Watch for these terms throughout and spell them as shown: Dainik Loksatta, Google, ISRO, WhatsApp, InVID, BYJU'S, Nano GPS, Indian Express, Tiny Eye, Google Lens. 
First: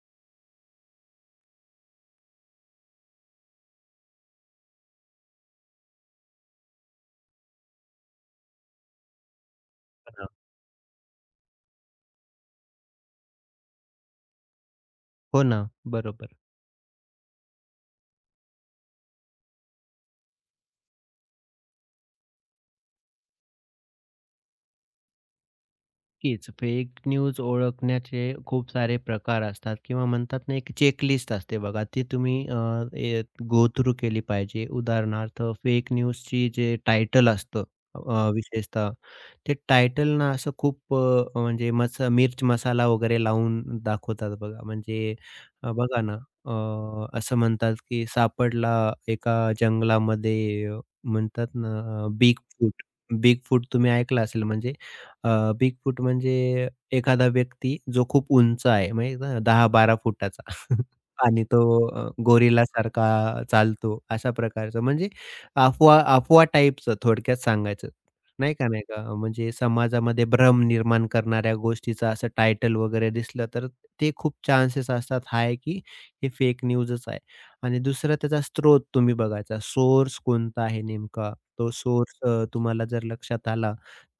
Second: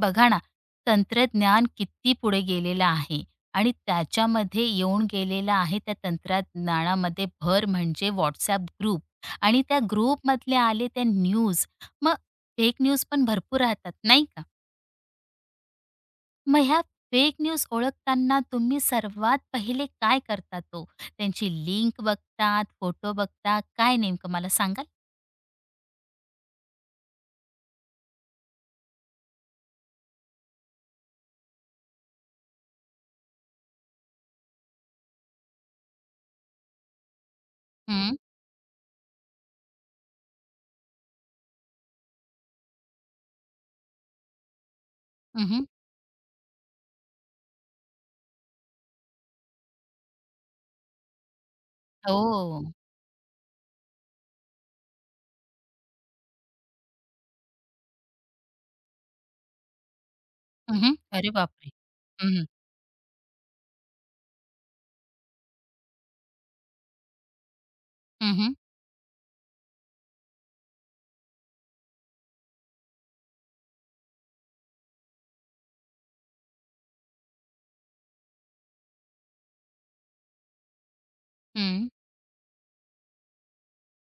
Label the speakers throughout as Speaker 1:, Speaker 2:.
Speaker 1: बघा ना, तंत्रज्ञान किती पुढे गेलेलं आहे आणि त्याच्यामध्ये येऊन गेलेला आहे त्या तंत्रज्ञानामध्ये भर म्हणजे WhatsApp ग्रुप आणि त्या
Speaker 2: हां.
Speaker 1: ग्रुपमधले आले त्या न्यूज. मग फेक न्यूज पण भरपूर राहतात, नाही का?
Speaker 2: हो ना, बरोबर.
Speaker 1: मग ह्या फेक न्यूज ओळखताना तुम्ही सर्वात पहिले काय करतात ओ? त्यांची लिंक बघतात, फोटो बघता, काय नेमकं मला सांगाल?
Speaker 2: कीच फेक न्यूज ओळखण्याचे खूप सारे प्रकार असतात किंवा म्हणतात ना, एक चेकलिस्ट असते बघा, ती तुम्ही अ, ए गो थ्रू केली पाहिजे. उदाहरणार्थ फेक न्यूजची जे टायटल असतं
Speaker 1: हं,
Speaker 2: विशेषतः ते टायटल ना असं खूप म्हणजे मिर्च मसाला वगैरे लावून दाखवतात बघा. म्हणजे
Speaker 1: हं,
Speaker 2: बघा ना, असं म्हणतात की सापडला एका जंगलामध्ये, म्हणतात ना बिग
Speaker 1: हो.
Speaker 2: फूट, बिगफूट. फूट तुम्ही ऐकलं असेल. म्हणजे अ, बिगफूट म्हणजे एखादा व्यक्ती जो खूप उंच आहे माहीत ना, 10-12 फुटाचा.
Speaker 1: हं, अरे
Speaker 2: आणि
Speaker 1: बापरे!
Speaker 2: तो
Speaker 1: हं, हं.
Speaker 2: गोरिल्लासारखा चालतो, अशा प्रकारचं म्हणजे अफवा अफवा टाइपचं थोडक्यात सांगायचं,
Speaker 1: हं, हं.
Speaker 2: नाही का, नाही का. म्हणजे समाजामध्ये भ्रम निर्माण करणाऱ्या गोष्टीचं असं टायटल वगैरे दिसलं तर ते खूप चान्सेस असतात हाय, की हे फेक न्यूजच आहे. आणि दुसरा त्याचा स्रोत तुम्ही बघायचा. सोर्स कोणता आहे नेमका? तो सोर्स तुम्हाला जर लक्षात आला,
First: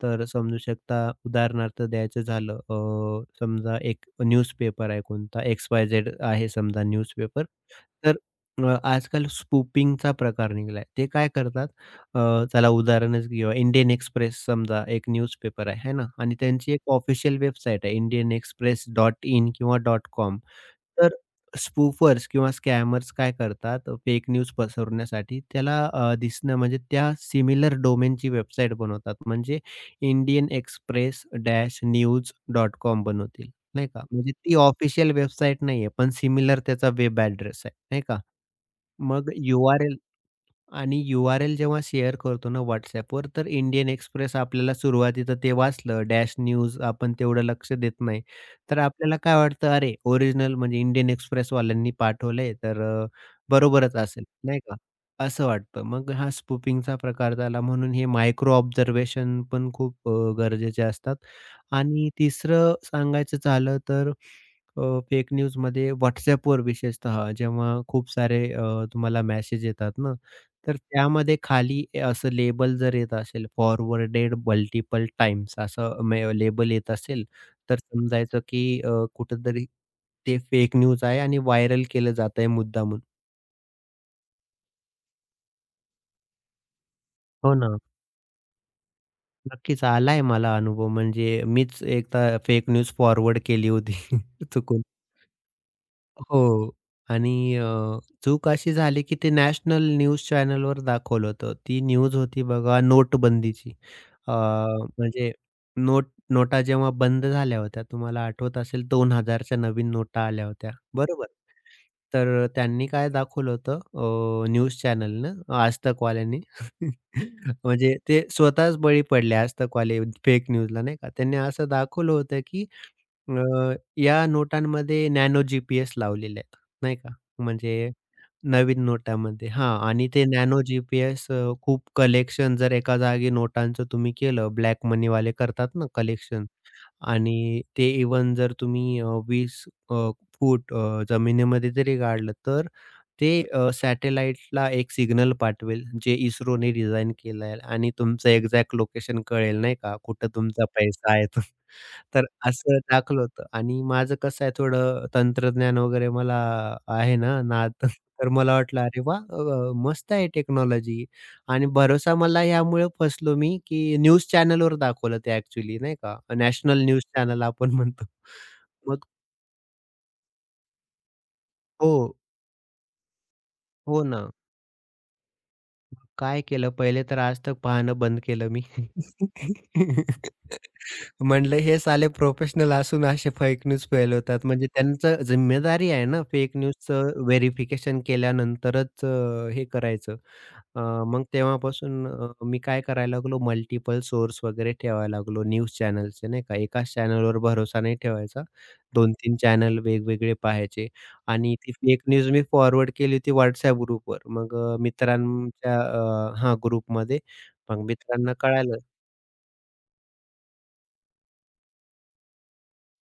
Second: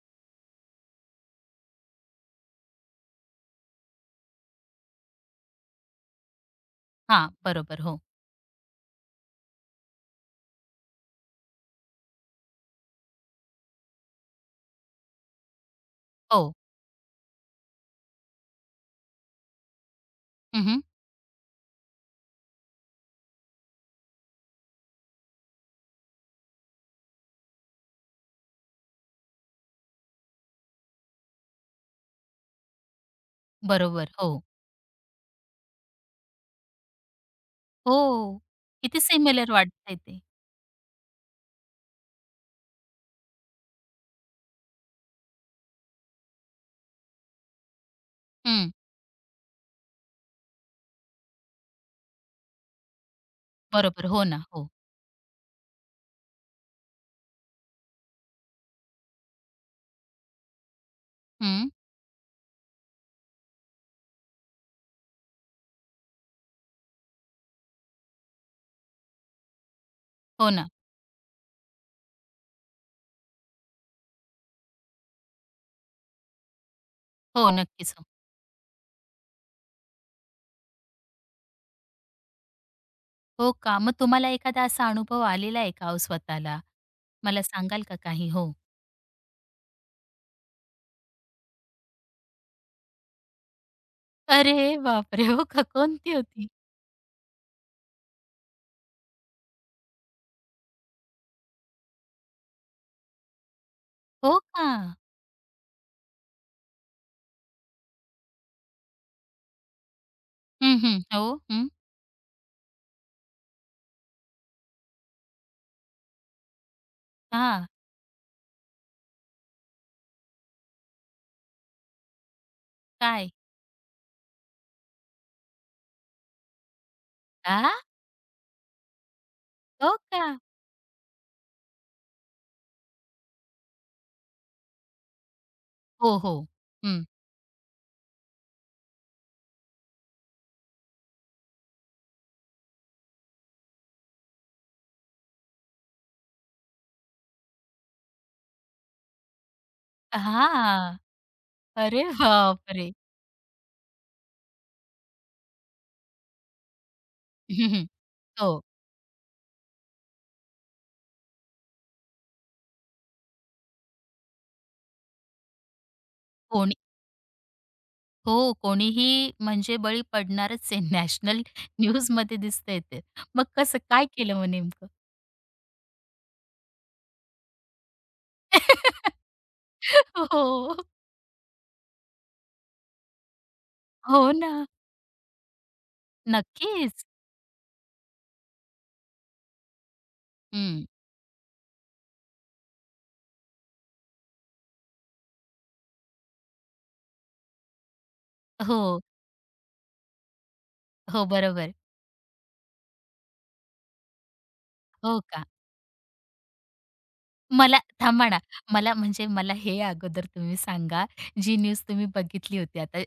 Speaker 2: तर समजू शकता. उदाहरणार्थ द्यायचं झालं, समजा एक न्यूजपेपर आहे कोणता, एक्स-वाय-झेड आहे समजा न्यूजपेपर.
Speaker 1: बरोबर. हो.
Speaker 2: तर आजकाल स्पूपिंगचा प्रकार निघालाय. ते काय करतात, अ, त्याला उदाहरणच घेऊया. इंडियन एक्सप्रेस समजा एक न्यूजपेपर आहे, है ना? आणि
Speaker 1: हो.
Speaker 2: त्यांची एक ऑफिशियल वेबसाईट आहे, इंडियन एक्सप्रेस डॉट इन किंवा डॉट कॉम.
Speaker 1: हं,
Speaker 2: तर स्पूफर्स किंवा स्कॅमर्स काय करतात फेक न्यूज पसरवण्यासाठी, त्याला दिसणं म्हणजे त्या सिमिलर डोमेनची वेबसाईट बनवतात. म्हणजे Indian Express dash news dot com बनवतील, नाही का?
Speaker 1: बरोबर.
Speaker 2: म्हणजे
Speaker 1: हो.
Speaker 2: ती ऑफिशियल वेबसाईट नाहीये, पण सिमिलर त्याचा वेब एड्रेस आहे, नाही का?
Speaker 1: हो. किती
Speaker 2: मग
Speaker 1: सिमिलर वाटतंय ते.
Speaker 2: आणि यू-आर-एल जेव्हा शेअर करतो ना WhatsAppवर, तर इंडियन एक्सप्रेस आपल्याला सुरुवातीला ते वाचलं, डॅश न्यूज आपण तेवढं लक्ष देत नाही.
Speaker 1: हं.
Speaker 2: तर आपल्याला काय वाटतं, अरे ओरिजिनल म्हणजे इंडियन एक्सप्रेसवाल्यांनी पाठवलंय, तर बरोबरच
Speaker 1: बरोबर.
Speaker 2: असेल,
Speaker 1: हो ना.
Speaker 2: नाही
Speaker 1: हो.
Speaker 2: का? असं वाटतं. मग हा स्पूफिंगचा प्रकार झाला. म्हणून हे मायक्रो ऑब्झर्वेशन पण खूप गरजेचे असतात.
Speaker 1: हं.
Speaker 2: आणि तिसरं सांगायचं झालं तर अ, फेक न्यूजमध्ये WhatsAppवर विशेषतः जेव्हा खूप सारे तुम्हाला मेसेज येतात ना,
Speaker 1: हो ना.
Speaker 2: तर त्यामध्ये खाली असं लेबल जर येत असेल, फॉरवर्डेड मल्टिपल टाइम्स असं लेबल येत असेल,
Speaker 1: हो,
Speaker 2: तर
Speaker 1: नक्कीच. हो.
Speaker 2: समजायचं की कुठेतरी ते फेक न्यूज आहे आणि व्हायरल केलं जात आहे मुद्दामून.
Speaker 1: हो का? मग तुम्हाला एखादा असा अनुभव आलेला आहे का ओ स्वतःला? मला
Speaker 2: हो ना.
Speaker 1: सांगाल का काही? हो.
Speaker 2: नक्कीच आलाय मला अनुभव. म्हणजे मीच एकदा फेक न्यूज फॉरवर्ड केली होती
Speaker 1: अरे
Speaker 2: चुकून.
Speaker 1: बापरे! हो का? कोणती होती?
Speaker 2: हो. आणि चूक अशी झाली, की ते नॅशनल न्यूज चॅनलवर दाखवलं होतं. ती न्यूज होती बघा नोटबंदीची.
Speaker 1: हो
Speaker 2: अ,
Speaker 1: का?
Speaker 2: म्हणजे नोट नोटा जेव्हा बंद झाल्या होत्या, तुम्हाला आठवत असेल 2000 च्या नवीन नोटा आल्या होत्या,
Speaker 1: हं, हं. हो.
Speaker 2: बरोबर?
Speaker 1: हं.
Speaker 2: तर त्यांनी काय दाखवलं होतं, न्यूज चॅनलनं, आज तकवाल्यांनी.
Speaker 1: हां.
Speaker 2: म्हणजे ते स्वतःच बळी पडले आज तकवाले फेक न्यूजला, नाही का. त्यांनी असं दाखवलं होतं, की
Speaker 1: काय?
Speaker 2: या नोटांमध्ये नॅनो जी पी लावलेले आहेत, नाही का?
Speaker 1: आह!
Speaker 2: म्हणजे नवीन नोटामध्ये, हां,
Speaker 1: हो
Speaker 2: आणि ते
Speaker 1: का?
Speaker 2: नॅनो जीपीएस, खूप कलेक्शन जर एका जागी नोटांचं तुम्ही केलं, ब्लॅक मनीवाले करतात ना
Speaker 1: हो, हो.
Speaker 2: कलेक्शन,
Speaker 1: हं.
Speaker 2: आणि ते इवन जर तुम्ही 20 अ, फूट जमिनीमध्ये जरी गाडलं, तर ते सॅटेलाइटला एक सिग्नल पाठवेल, जे इस्रोने डिझाइन केलं आहे, आणि तुमचं एक्झॅक्ट लोकेशन कळेल नाही का, कुठं तुमचा
Speaker 1: हां.
Speaker 2: पैसा आहे तो.
Speaker 1: अरे
Speaker 2: तर असं
Speaker 1: बापरे!
Speaker 2: टाकलं होतं, आणि माझं कसं आहे थोडं तंत्रज्ञान वगैरे मला आहे ना
Speaker 1: हं,
Speaker 2: नाद.
Speaker 1: हं.
Speaker 2: तर मला
Speaker 1: हो.
Speaker 2: वाटलं, "अरे वाह! मस्त आहे टेक्नॉलॉजी." आणि भरोसा मला यामुळे फसलो मी, की न्यूज चॅनलवर दाखवलं ते ॲक्चुअली, नाही का,
Speaker 1: हो.
Speaker 2: नॅशनल न्यूज चॅनल आपण म्हणतो.
Speaker 1: हो,
Speaker 2: मग
Speaker 1: कोणीही म्हणजे बळी पडणारच आहे. नॅशनल
Speaker 2: हो,
Speaker 1: न्यूजमध्ये दिसतंय ते. मग कसं
Speaker 2: हो
Speaker 1: काय
Speaker 2: ना.
Speaker 1: केलं मग नेमकं?
Speaker 2: काय केलं पहिले तर आज तक पाहणं बंद केलं मी.
Speaker 1: हो.
Speaker 2: म्हणलं हे साले प्रोफेशनल असून असे फेक न्यूज
Speaker 1: हो
Speaker 2: फैलवतात,
Speaker 1: ना.
Speaker 2: म्हणजे त्यांचं जिम्मेदारी आहे ना फेक
Speaker 1: नक्कीच.
Speaker 2: न्यूजचं व्हेरिफिकेशन केल्यानंतरच हे करायचं. अ,
Speaker 1: हं.
Speaker 2: मग तेव्हापासून मी काय करायला लागलो, मल्टिपल सोर्स वगैरे ठेवायला लागलो न्यूज चॅनल्सचे, नाही का. एकाच चॅनलवर भरोसा नाही ठेवायचा.
Speaker 1: हो.
Speaker 2: 2-3 चॅनल वेगवेगळे पाहायचे.
Speaker 1: हो,
Speaker 2: आणि ती
Speaker 1: बरोबर.
Speaker 2: फेक न्यूज मी फॉरवर्ड केली होती WhatsApp ग्रुपवर. मग
Speaker 1: हो का?
Speaker 2: मित्रांच्या हां, ग्रुपमध्ये.
Speaker 1: मला
Speaker 2: मग
Speaker 1: थांबा
Speaker 2: मित्रांना
Speaker 1: ना,
Speaker 2: कळालं.
Speaker 1: मला म्हणजे मला हे अगोदर तुम्ही सांगा, जी न्यूज तुम्ही बघितली होती आता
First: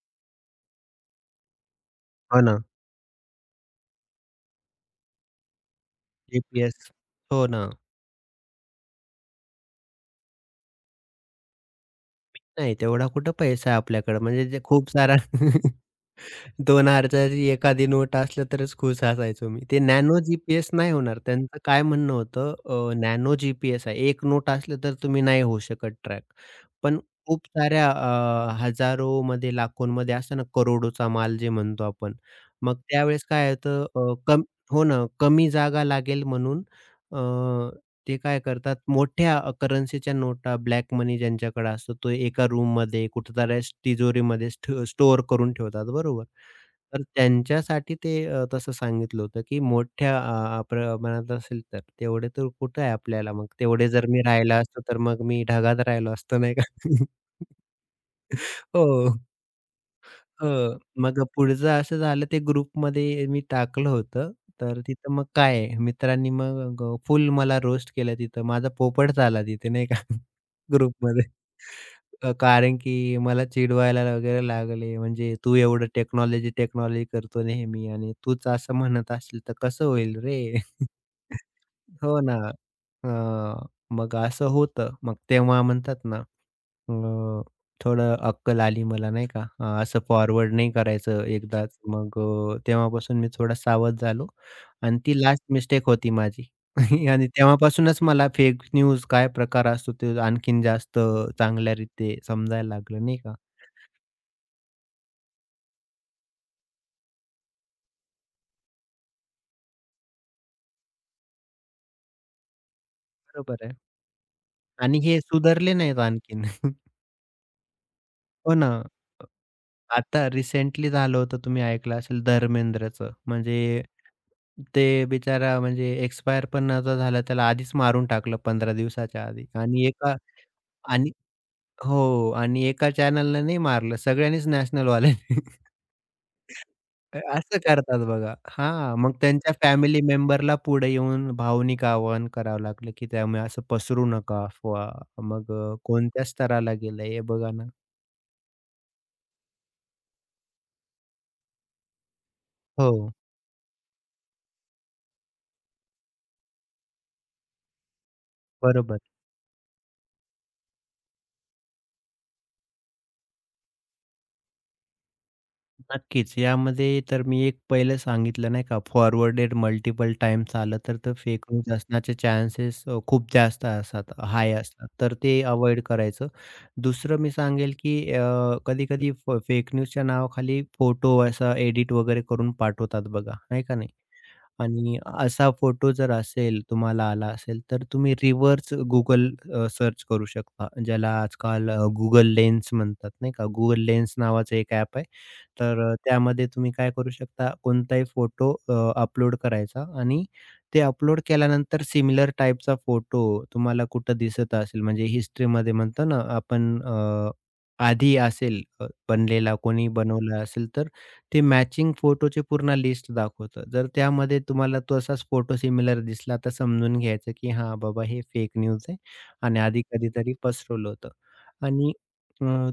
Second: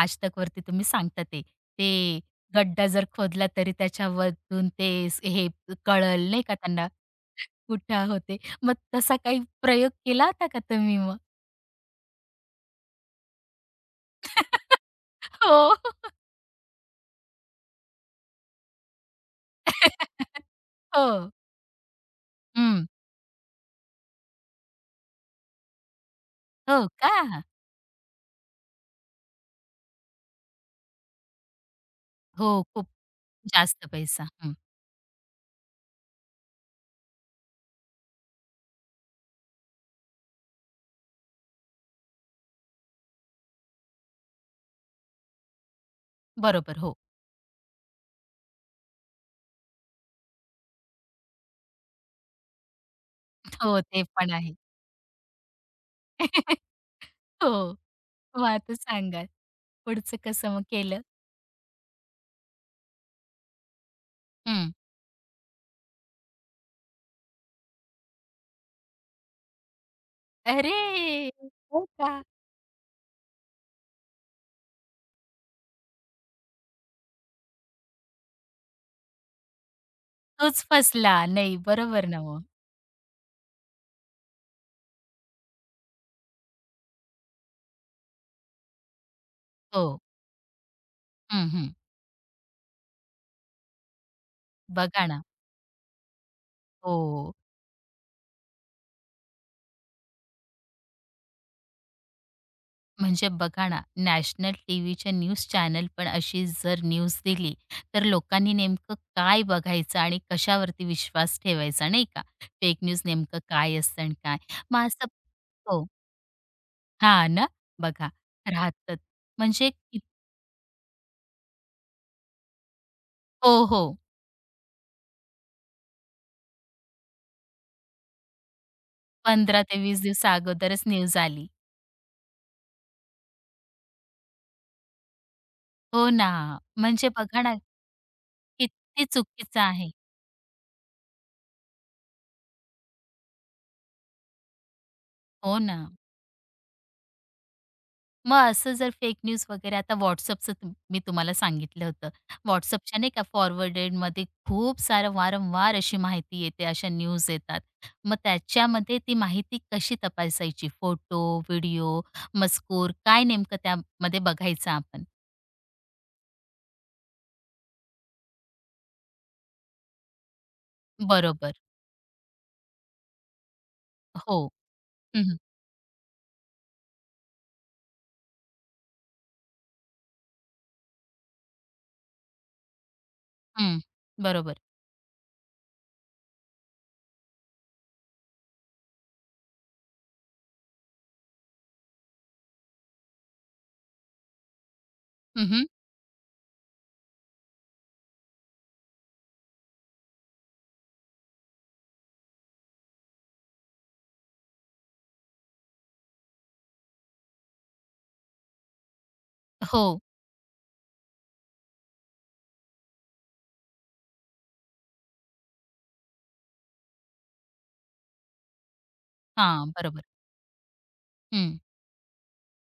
Speaker 1: आज तक वरती तुम्ही सांगता ते. ते
Speaker 2: हो ना.
Speaker 1: गड्डा जर खोदला तरी त्याच्यावरून ते हे कळलं नाही का त्यांना
Speaker 2: जी-पी-एस. हो ना.
Speaker 1: कुठं होते. मग तसा काही प्रयोग केला होता का तुम्ही मग?
Speaker 2: नाही तेवढा कुठं पैसा आहे आपल्याकडे. म्हणजे जे खूप सारा
Speaker 1: हो.
Speaker 2: ₹2,000ची एखादी नोट असलं तरच खुश असायचो मी. ते नॅनो जी-पी-एस नाही होणार.
Speaker 1: हो.
Speaker 2: त्यांचं काय म्हणणं होतं,
Speaker 1: हं.
Speaker 2: नॅनो जी-पी-एस आहे. एक नोट असलं तर तुम्ही नाही होऊ शकत ट्रॅक.
Speaker 1: हो
Speaker 2: पण
Speaker 1: का?
Speaker 2: खूप साऱ्या हजारोमध्ये, लाखोंमध्ये असतं ना, करोडोचा माल जे म्हणतो आपण.
Speaker 1: हो,
Speaker 2: मग
Speaker 1: खूप
Speaker 2: त्यावेळेस काय होतं,
Speaker 1: जास्त
Speaker 2: अ,
Speaker 1: पैसा.
Speaker 2: कम
Speaker 1: हं.
Speaker 2: हो ना, कमी जागा लागेल. म्हणून ते काय करतात, मोठ्या करन्सीच्या नोटा ब्लॅक मनी ज्यांच्याकडे असतो तो एका रूममध्ये कुठेतरी तिजोरीमध्ये स्टोअर करून ठेवतात बरोबर.
Speaker 1: बरोबर. हो.
Speaker 2: तर त्यांच्यासाठी ते तसं सांगितलं होतं, की मोठ्या प्रमाणात असेल तर तेवढे तर कुठे आहे आपल्याला, मग
Speaker 1: हो,
Speaker 2: तेवढे
Speaker 1: ते
Speaker 2: जर मी
Speaker 1: पण आहे.
Speaker 2: राहिला असतो तर मग मी ढगात राहिलो असतो नाही का?
Speaker 1: हो. मग आता
Speaker 2: हो.
Speaker 1: सांगा, पुढचं कसं मग
Speaker 2: हो.
Speaker 1: केलं?
Speaker 2: मग पुढचं असं झालं, ते ग्रुपमध्ये मी टाकलं होतं.
Speaker 1: हं.
Speaker 2: तर तिथं मग काय आहे, मित्रांनी मग फुल मला रोस्ट केलं तिथं. माझा पोपट झाला तिथे नाही का.
Speaker 1: अरे!
Speaker 2: ग्रुपमध्ये.
Speaker 1: हो का?
Speaker 2: कारण की मला चिडवायला वगैरे लागले. म्हणजे, "तू एवढं टेक्नॉलॉजी, टेक्नॉलॉजी करतो नेहमी, आणि तूच असं म्हणत असशील तर कसं होईल रे?"
Speaker 1: तोच फसला. नाही, बरोबर ना
Speaker 2: हो ना.
Speaker 1: मग.
Speaker 2: अ, मग असं होतं. मग तेव्हा म्हणतात ना, अ, थोडं अक्कल आली मला नाही का.
Speaker 1: हो.
Speaker 2: असं फॉरवर्ड नाही करायचं
Speaker 1: हं, हं.
Speaker 2: एकदाच. मग तेव्हापासून मी थोडा सावध झालो, आणि
Speaker 1: बघा
Speaker 2: ती
Speaker 1: ना.
Speaker 2: लास्ट मिस्टेक होती माझी. आणि
Speaker 1: हो.
Speaker 2: तेव्हापासूनच मला फेक न्यूज काय प्रकार असतो ते आणखीन जास्त चांगल्यारीते समजायला लागलं नाही
Speaker 1: म्हणजे
Speaker 2: का.
Speaker 1: बघा ना, नॅशनल टीव्हीच्या न्यूज चॅनल पण अशी जर न्यूज दिली, तर लोकांनी नेमकं काय बघायचं आणि कशावरती विश्वास ठेवायचा, नाही का? फेक न्यूज नेमकं
Speaker 2: बरोबर आहे.
Speaker 1: काय असतं आणि काय? मग
Speaker 2: आणि
Speaker 1: असं
Speaker 2: हे सुधारले
Speaker 1: हो.
Speaker 2: नाहीत आणखीन.
Speaker 1: हां ना, बघा,
Speaker 2: हो ना.
Speaker 1: राहतात. म्हणजे कित
Speaker 2: आता रिसेंटली झालं होतं, तुम्ही ऐकलं असेल धर्मेंद्रचं.
Speaker 1: हो,
Speaker 2: म्हणजे
Speaker 1: हो.
Speaker 2: ते बिचारा म्हणजे एक्सपायर पण नव्हता झाला. त्याला आधीच मारून टाकलं 15 दिवसाच्या आधी,
Speaker 1: 15 ते
Speaker 2: आणि
Speaker 1: 20
Speaker 2: एका,
Speaker 1: दिवसा अगोदरच
Speaker 2: आणि
Speaker 1: न्यूज आली.
Speaker 2: हो, आणि एका चॅनलला नाही मारलं, सगळ्यांनीच नॅशनलवाल्यांनी.
Speaker 1: हो ना. म्हणजे बघा ना,
Speaker 2: असं करतात बघा. हां,
Speaker 1: किती
Speaker 2: मग त्यांच्या
Speaker 1: चुकीचं आहे.
Speaker 2: फॅमिली मेंबरला पुढे येऊन भावनिक आवाहन करावं लागलं, की त्यामुळे असं पसरू नका अफवा. मग
Speaker 1: हो ना.
Speaker 2: कोणत्या स्तराला गेलंय हे बघा ना.
Speaker 1: मग असं जर फेक न्यूज वगैरे आता WhatsAppचं मी तुम्हाला सांगितलं होतं. WhatsAppच्या नाही
Speaker 2: हो,
Speaker 1: का फॉरवर्डेडमध्ये खूप सारं वारंवार अशी माहिती येते, अशा न्यूज येतात. मग त्याच्यामध्ये
Speaker 2: बरोबर.
Speaker 1: ती माहिती कशी तपासायची? फोटो, व्हिडिओ, मजकूर काय नेमकं त्यामध्ये बघायचं आपण?
Speaker 2: नक्कीच. यामध्ये तर मी एक पहिलं सांगितलं नाही का, फॉरवर्डेड मल्टिपल टाईम्स आलं तर ते फेक
Speaker 1: बरोबर.
Speaker 2: न्यूज असण्याचे चान्सेस खूप जास्त असतात,
Speaker 1: हो.
Speaker 2: हाय असतात. तर
Speaker 1: हं, हं.
Speaker 2: ते अव्हॉइड करायचं. दुसरं मी सांगेल, की कधी-कधी फेक न्यूजच्या नावाखाली फोटो असा एडिट वगैरे करून पाठवतात बघा, आहे का नाही?
Speaker 1: बरोबर.
Speaker 2: आणि असा फोटो जर असेल, तुम्हाला आला असेल, तर तुम्ही रिव्हर्स Google सर्च करू शकता. ज्याला आजकाल लेन्स म्हणतात, नाही का? Google लेन्स नावाचं एक ॲप आहे.
Speaker 1: हं,
Speaker 2: तर त्यामध्ये तुम्ही काय करू शकता, कोणताही फोटो अपलोड करायचा, आणि ते अपलोड केल्यानंतर सिमिलर टाइपचा फोटो तुम्हाला कुठं दिसत असेल, म्हणजे हिस्ट्रीमध्ये म्हणतो ना आपण, आधी असेल बनलेला,
Speaker 1: हो.
Speaker 2: कोणी बनवला असेल, तर ते मॅचिंग फोटोची पूर्ण लिस्ट दाखवतं. जर त्यामध्ये तुम्हाला तसाच फोटो सिमिलर दिसला तर समजून घ्यायचं, की हां, बाबा, हे फेक न्यूज आहे आणि
Speaker 1: हां,
Speaker 2: आधी
Speaker 1: बरोबर.
Speaker 2: कधीतरी पसरवलं होतं. आणि अ,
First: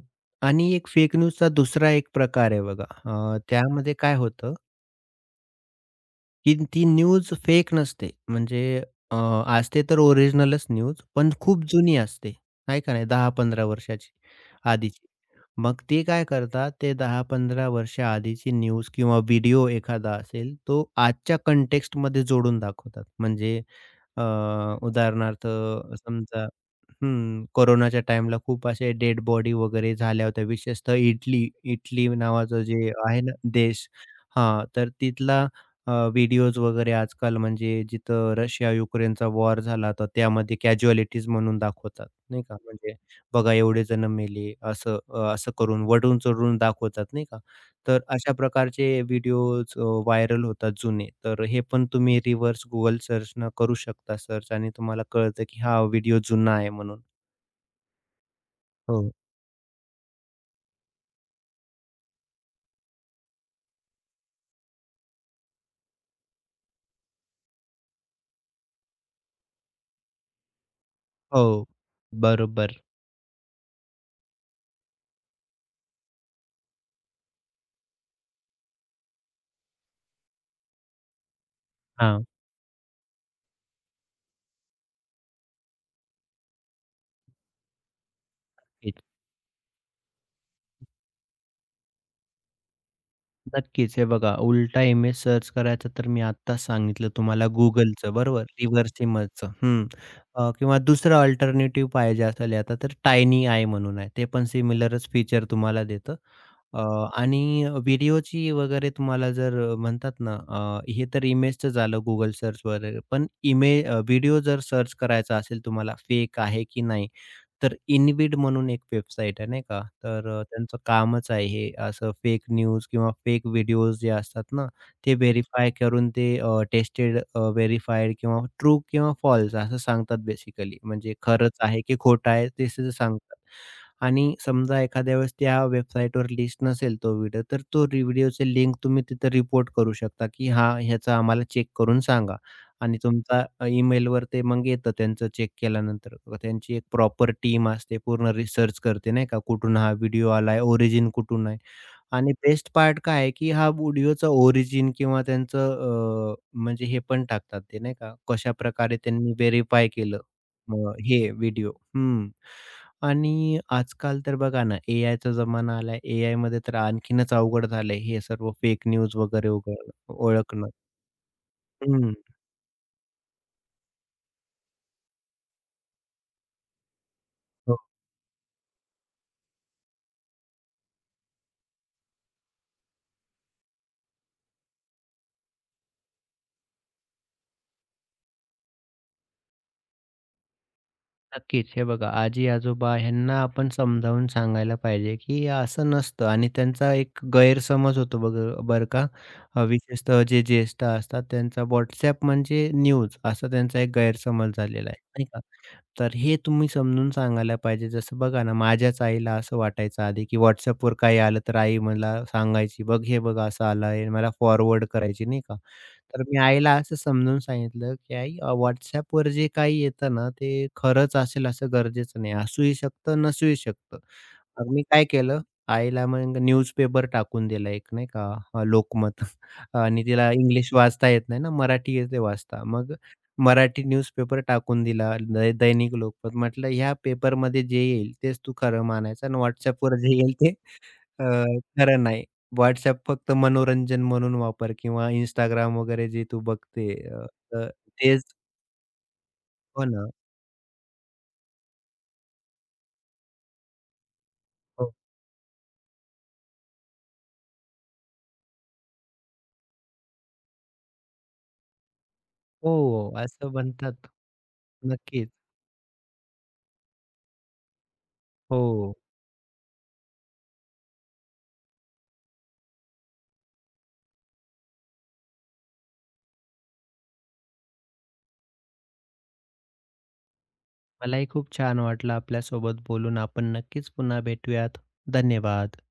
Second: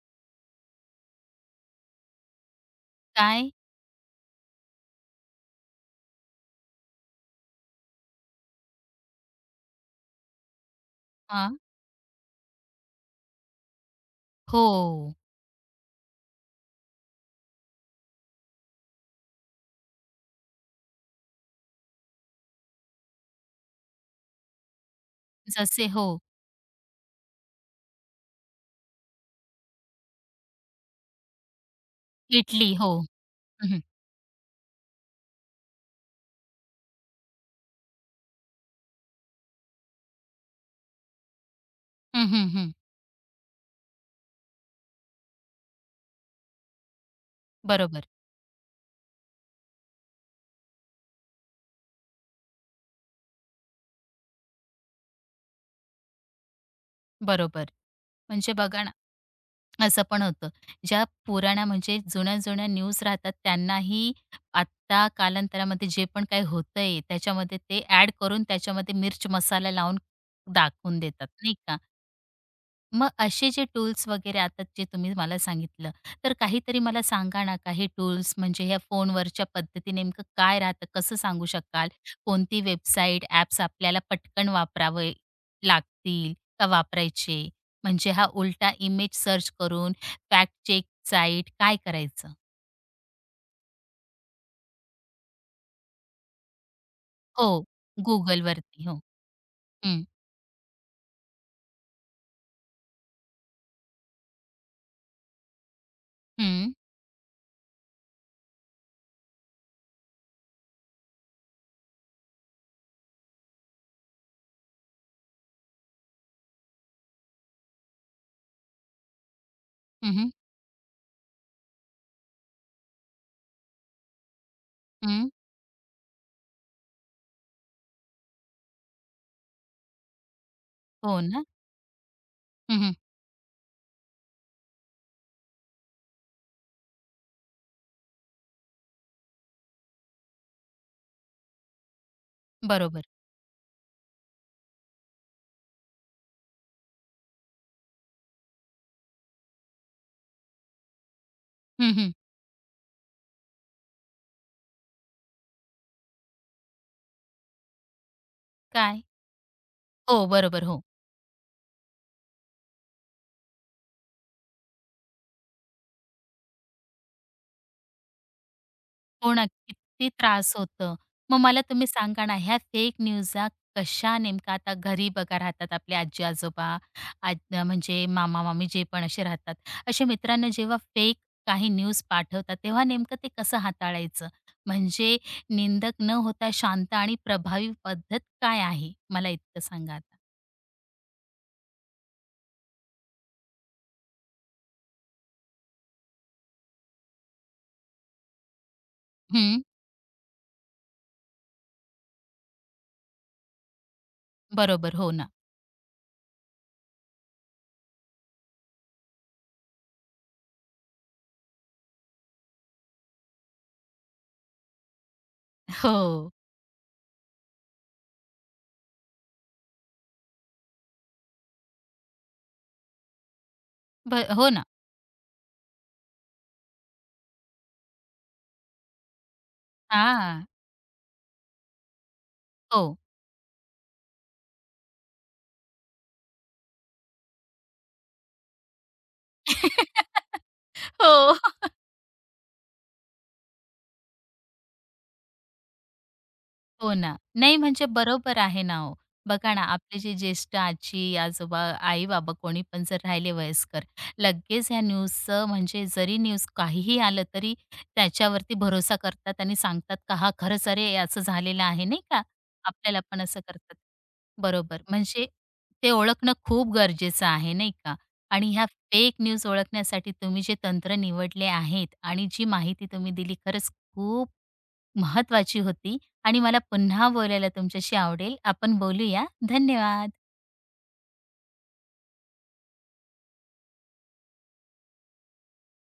Speaker 2: आणि एक फेक न्यूजचा दुसरा एक प्रकार आहे बघा.
Speaker 1: काय?
Speaker 2: त्यामध्ये काय होतं, की ती न्यूज फेक नसते. म्हणजे अ, असते तर ओरिजिनलच न्यूज, पण
Speaker 1: हां.
Speaker 2: खूप जुनी असते. आहे का नाही, 10-15 वर्षाची
Speaker 1: हो.
Speaker 2: आधीची. मग ते काय करतात, ते 10-15 वर्ष आधीची न्यूज किंवा व्हिडिओ एखादा असेल, तो आजच्या कॉन्टेक्स्टमध्ये जोडून दाखवतात. म्हणजे अ, उदाहरणार्थ
Speaker 1: जसे हो,
Speaker 2: समजा, हं, कोरोनाच्या टाईमला खूप असे डेड बॉडी वगैरे झाल्या होत्या. विशेषतः इटली, इटली नावाचं
Speaker 1: इडली.
Speaker 2: जे
Speaker 1: हो.
Speaker 2: आहे ना
Speaker 1: हं, हं.
Speaker 2: देश, हां, तर तिथला व्हिडिओज वगैरे आजकाल म्हणजे जिथं रशिया-युक्रेनचा वॉर झाला तर त्यामध्ये कॅज्युअलिटीज म्हणून दाखवतात,
Speaker 1: हं,
Speaker 2: नाही
Speaker 1: हं,
Speaker 2: का?
Speaker 1: हं.
Speaker 2: म्हणजे बघा एवढे जण मेले, असं असं करून वढून-चढून दाखवतात, नाही का? तर
Speaker 1: बरोबर,
Speaker 2: अशा प्रकारचे व्हिडिओज व्हायरल होतात जुने. तर हे पण तुम्ही रिव्हर्स Google सर्चनं करू शकता सर्च, आणि तुम्हाला कळतं की हा व्हिडिओ जुना आहे म्हणून.
Speaker 1: बरोबर. म्हणजे बघा ना,
Speaker 2: हो.
Speaker 1: असं पण होतं. ज्या पुराण्या म्हणजे जुन्या-जुन्या न्यूज राहतात त्यांनाही आत्ता कालांतरामध्ये जे पण काही होतंय त्याच्यामध्ये ते ॲड करून त्याच्यामध्ये मिर्च मसाला लावून दाखवून देतात, नाही
Speaker 2: हो,
Speaker 1: का?
Speaker 2: बरोबर.
Speaker 1: मग असे जे टूल्स वगैरे आता जे तुम्ही मला सांगितलं, तर काहीतरी मला सांगा ना, काही टूल्स म्हणजे ह्या फोनवरच्या पद्धती नेमकं काय राहतं? कसं सांगू शकाल?
Speaker 2: हां.
Speaker 1: कोणती वेबसाईट, ॲप्स आपल्याला पटकन वापरावे लागतील का वापरायचे? म्हणजे हा उलटा इमेज सर्च करून फॅक्ट चेक साईट काय करायचं?
Speaker 2: नक्कीच. हे बघा, उलटा इमेज सर्च करायचं तर मी आत्ताच सांगितलं तुम्हाला
Speaker 1: हो,
Speaker 2: Googleचं, बरोबर,
Speaker 1: Googleवरती.
Speaker 2: रिव्हर्स
Speaker 1: हो.
Speaker 2: इमेजचं. हं.
Speaker 1: हं,
Speaker 2: किंवा दुसरं अल्टरनेटिव्ह पाहिजे असेल आता तर टायनी आय म्हणून आहे. ते पण सिमिलरच फीचर तुम्हाला देतं.
Speaker 1: हं,
Speaker 2: अ, आणि व्हिडिओची वगैरे तुम्हाला जर म्हणतात ना, हे तर इमेजचं झालं Google सर्च वगैरे. पण इमे व्हिडिओ जर सर्च करायचा असेल तुम्हाला फेक आहे की नाही, तर इनविड म्हणून एक वेबसाईट आहे, नाही का?
Speaker 1: हं,
Speaker 2: तर
Speaker 1: हं,
Speaker 2: त्यांचं कामच आहे हे, असं फेक न्यूज किंवा फेक व्हिडिओज जे असतात ना, ते
Speaker 1: हं.
Speaker 2: व्हेरिफाय करून ते टेस्टेड, व्हेरिफाईड किंवा ट्रू किंवा फॉल्स असं सांगतात बेसिकली. म्हणजे
Speaker 1: हो ना?
Speaker 2: खरंच आहे की खोटं आहे ते
Speaker 1: हं,
Speaker 2: सुद्धा
Speaker 1: हं.
Speaker 2: सांगतात. आणि समजा एखाद्या वेळेस त्या वेबसाईटवर लिस्ट नसेल तो व्हिडिओ, तर तो व्हिडिओची लिंक तुम्ही तिथं रिपोर्ट करू शकता, की हां, ह्याचा आम्हाला चेक करून सांगा. आणि
Speaker 1: बरोबर.
Speaker 2: तुमचा ईमेलवर ते मग येतं त्यांचं चेक केल्यानंतर. त्यांची एक प्रॉपर टीम असते, पूर्ण रिसर्च करते नाही का, कुठून हा व्हिडिओ आलाय, ओरिजिन कुठून आहे.
Speaker 1: हं, हं.
Speaker 2: आणि बेस्ट पार्ट काय आहे, की हा व्हिडिओचा ओरिजिन किंवा त्यांचं म्हणजे हे पण टाकतात ते नाही का, कशाप्रकारे
Speaker 1: काय?
Speaker 2: त्यांनी व्हेरिफाय केलं
Speaker 1: हो, बरोबर. हो.
Speaker 2: अ, हे व्हिडिओ. हं. आणि आजकाल तर बघा ना, एआयचा जमाना आलाय. एआयमध्ये तर आणखीनच अवघड झालंय हे सर्व फेक न्यूज
Speaker 1: हो ना,
Speaker 2: वगैरे
Speaker 1: किती त्रास
Speaker 2: ओळखणं.
Speaker 1: होतं. मग मला तुम्ही
Speaker 2: हं.
Speaker 1: सांगा ना, ह्या फेक न्यूजा कशा नेमका आता घरी बघा राहतात आपले आजी-आजोबा, आज
Speaker 2: हो.
Speaker 1: म्हणजे मामा-मामी जे पण असे राहतात. अशा मित्रांना जेव्हा फेक काही न्यूज पाठवतात, तेव्हा नेमकं ते कसं हाताळायचं? म्हणजे निंदक न होता शांत आणि प्रभावी पद्धत काय आहे? मला इतकं सांगा आता.
Speaker 2: नक्कीच. हे बघा, आजी-आजोबा ह्यांना आपण समजावून सांगायला पाहिजे, की असं नसतं, आणि त्यांचा एक गैरसमज होतो बघ, बरं का.
Speaker 1: हं,
Speaker 2: विशेषतः जे ज्येष्ठ असतात त्यांचा WhatsApp म्हणजे न्यूज, असा त्यांचा एक गैरसमज झालेला
Speaker 1: बरोबर.
Speaker 2: आहे,
Speaker 1: हो
Speaker 2: नाही
Speaker 1: ना.
Speaker 2: का. तर हे तुम्ही समजून सांगायला पाहिजे. जसं बघा ना, माझ्याच आईला असं वाटायचं आधी, की WhatsAppवर काही आलं तर आई मला सांगायची, "बघ, हे बघ असं आलं आहे." मला फॉरवर्ड करायची, नाही का. तर
Speaker 1: हो.
Speaker 2: मी आईला असं समजून सांगितलं, की "आई, WhatsAppवर जे काही येतं ना, ते खरंच असेल असं गरजेचं नाही. असूही शकतं, नसूही शकतं."
Speaker 1: ब हो ना.
Speaker 2: मग मी काय केलं, आईला मग न्यूजपेपर टाकून दिला एक, नाही का, लोकमत. आणि तिला
Speaker 1: हां.
Speaker 2: इंग्लिश वाचता येत नाही ना, मराठी येते वाचता.
Speaker 1: हो.
Speaker 2: मग मराठी न्यूजपेपर टाकून दिला, दैनिक लोकमत. म्हटलं, "ह्या पेपरमध्ये जे येईल तेच तू खरं मानायचं आणि WhatsAppवर जे येईल ते अ,
Speaker 1: हो.
Speaker 2: खरं नाही. WhatsApp फक्त मनोरंजन म्हणून वापर किंवा Instagram वगैरे जे तू बघते
Speaker 1: हो ना. नाही
Speaker 2: तर
Speaker 1: म्हणजे
Speaker 2: तेच."
Speaker 1: बरोबर आहे ना हो. बघा ना,
Speaker 2: हो
Speaker 1: आपले
Speaker 2: ना.
Speaker 1: जे ज्येष्ठ आजी, आजोबा, आई-बाबा कोणी पण जर राहिले वयस्कर, लगेच ह्या
Speaker 2: हो,
Speaker 1: न्यूजचं म्हणजे जरी न्यूज काहीही आलं तरी त्याच्यावरती भरोसा करतात आणि सांगतात का हा खरंच अरे असं झालेलं आहे नाही का? आपल्याला
Speaker 2: हो,
Speaker 1: पण असं
Speaker 2: असं
Speaker 1: करतात.
Speaker 2: म्हणतात.
Speaker 1: बरोबर. म्हणजे
Speaker 2: नक्कीच.
Speaker 1: ते ओळखणं खूप गरजेचं आहे नाही का? आणि ह्या
Speaker 2: हो.
Speaker 1: फेक न्यूज ओळखण्यासाठी तुम्ही जे तंत्र निवडले आहेत आणि जी माहिती तुम्ही दिली खरंच खूप महत्त्वाची होती. आणि मला पुन्हा बोलायला तुमच्याशी आवडेल. आपण बोलूया. धन्यवाद.
Speaker 2: मलाही खूप छान वाटलं आपल्यासोबत बोलून. आपण नक्कीच पुन्हा भेटूयात. धन्यवाद.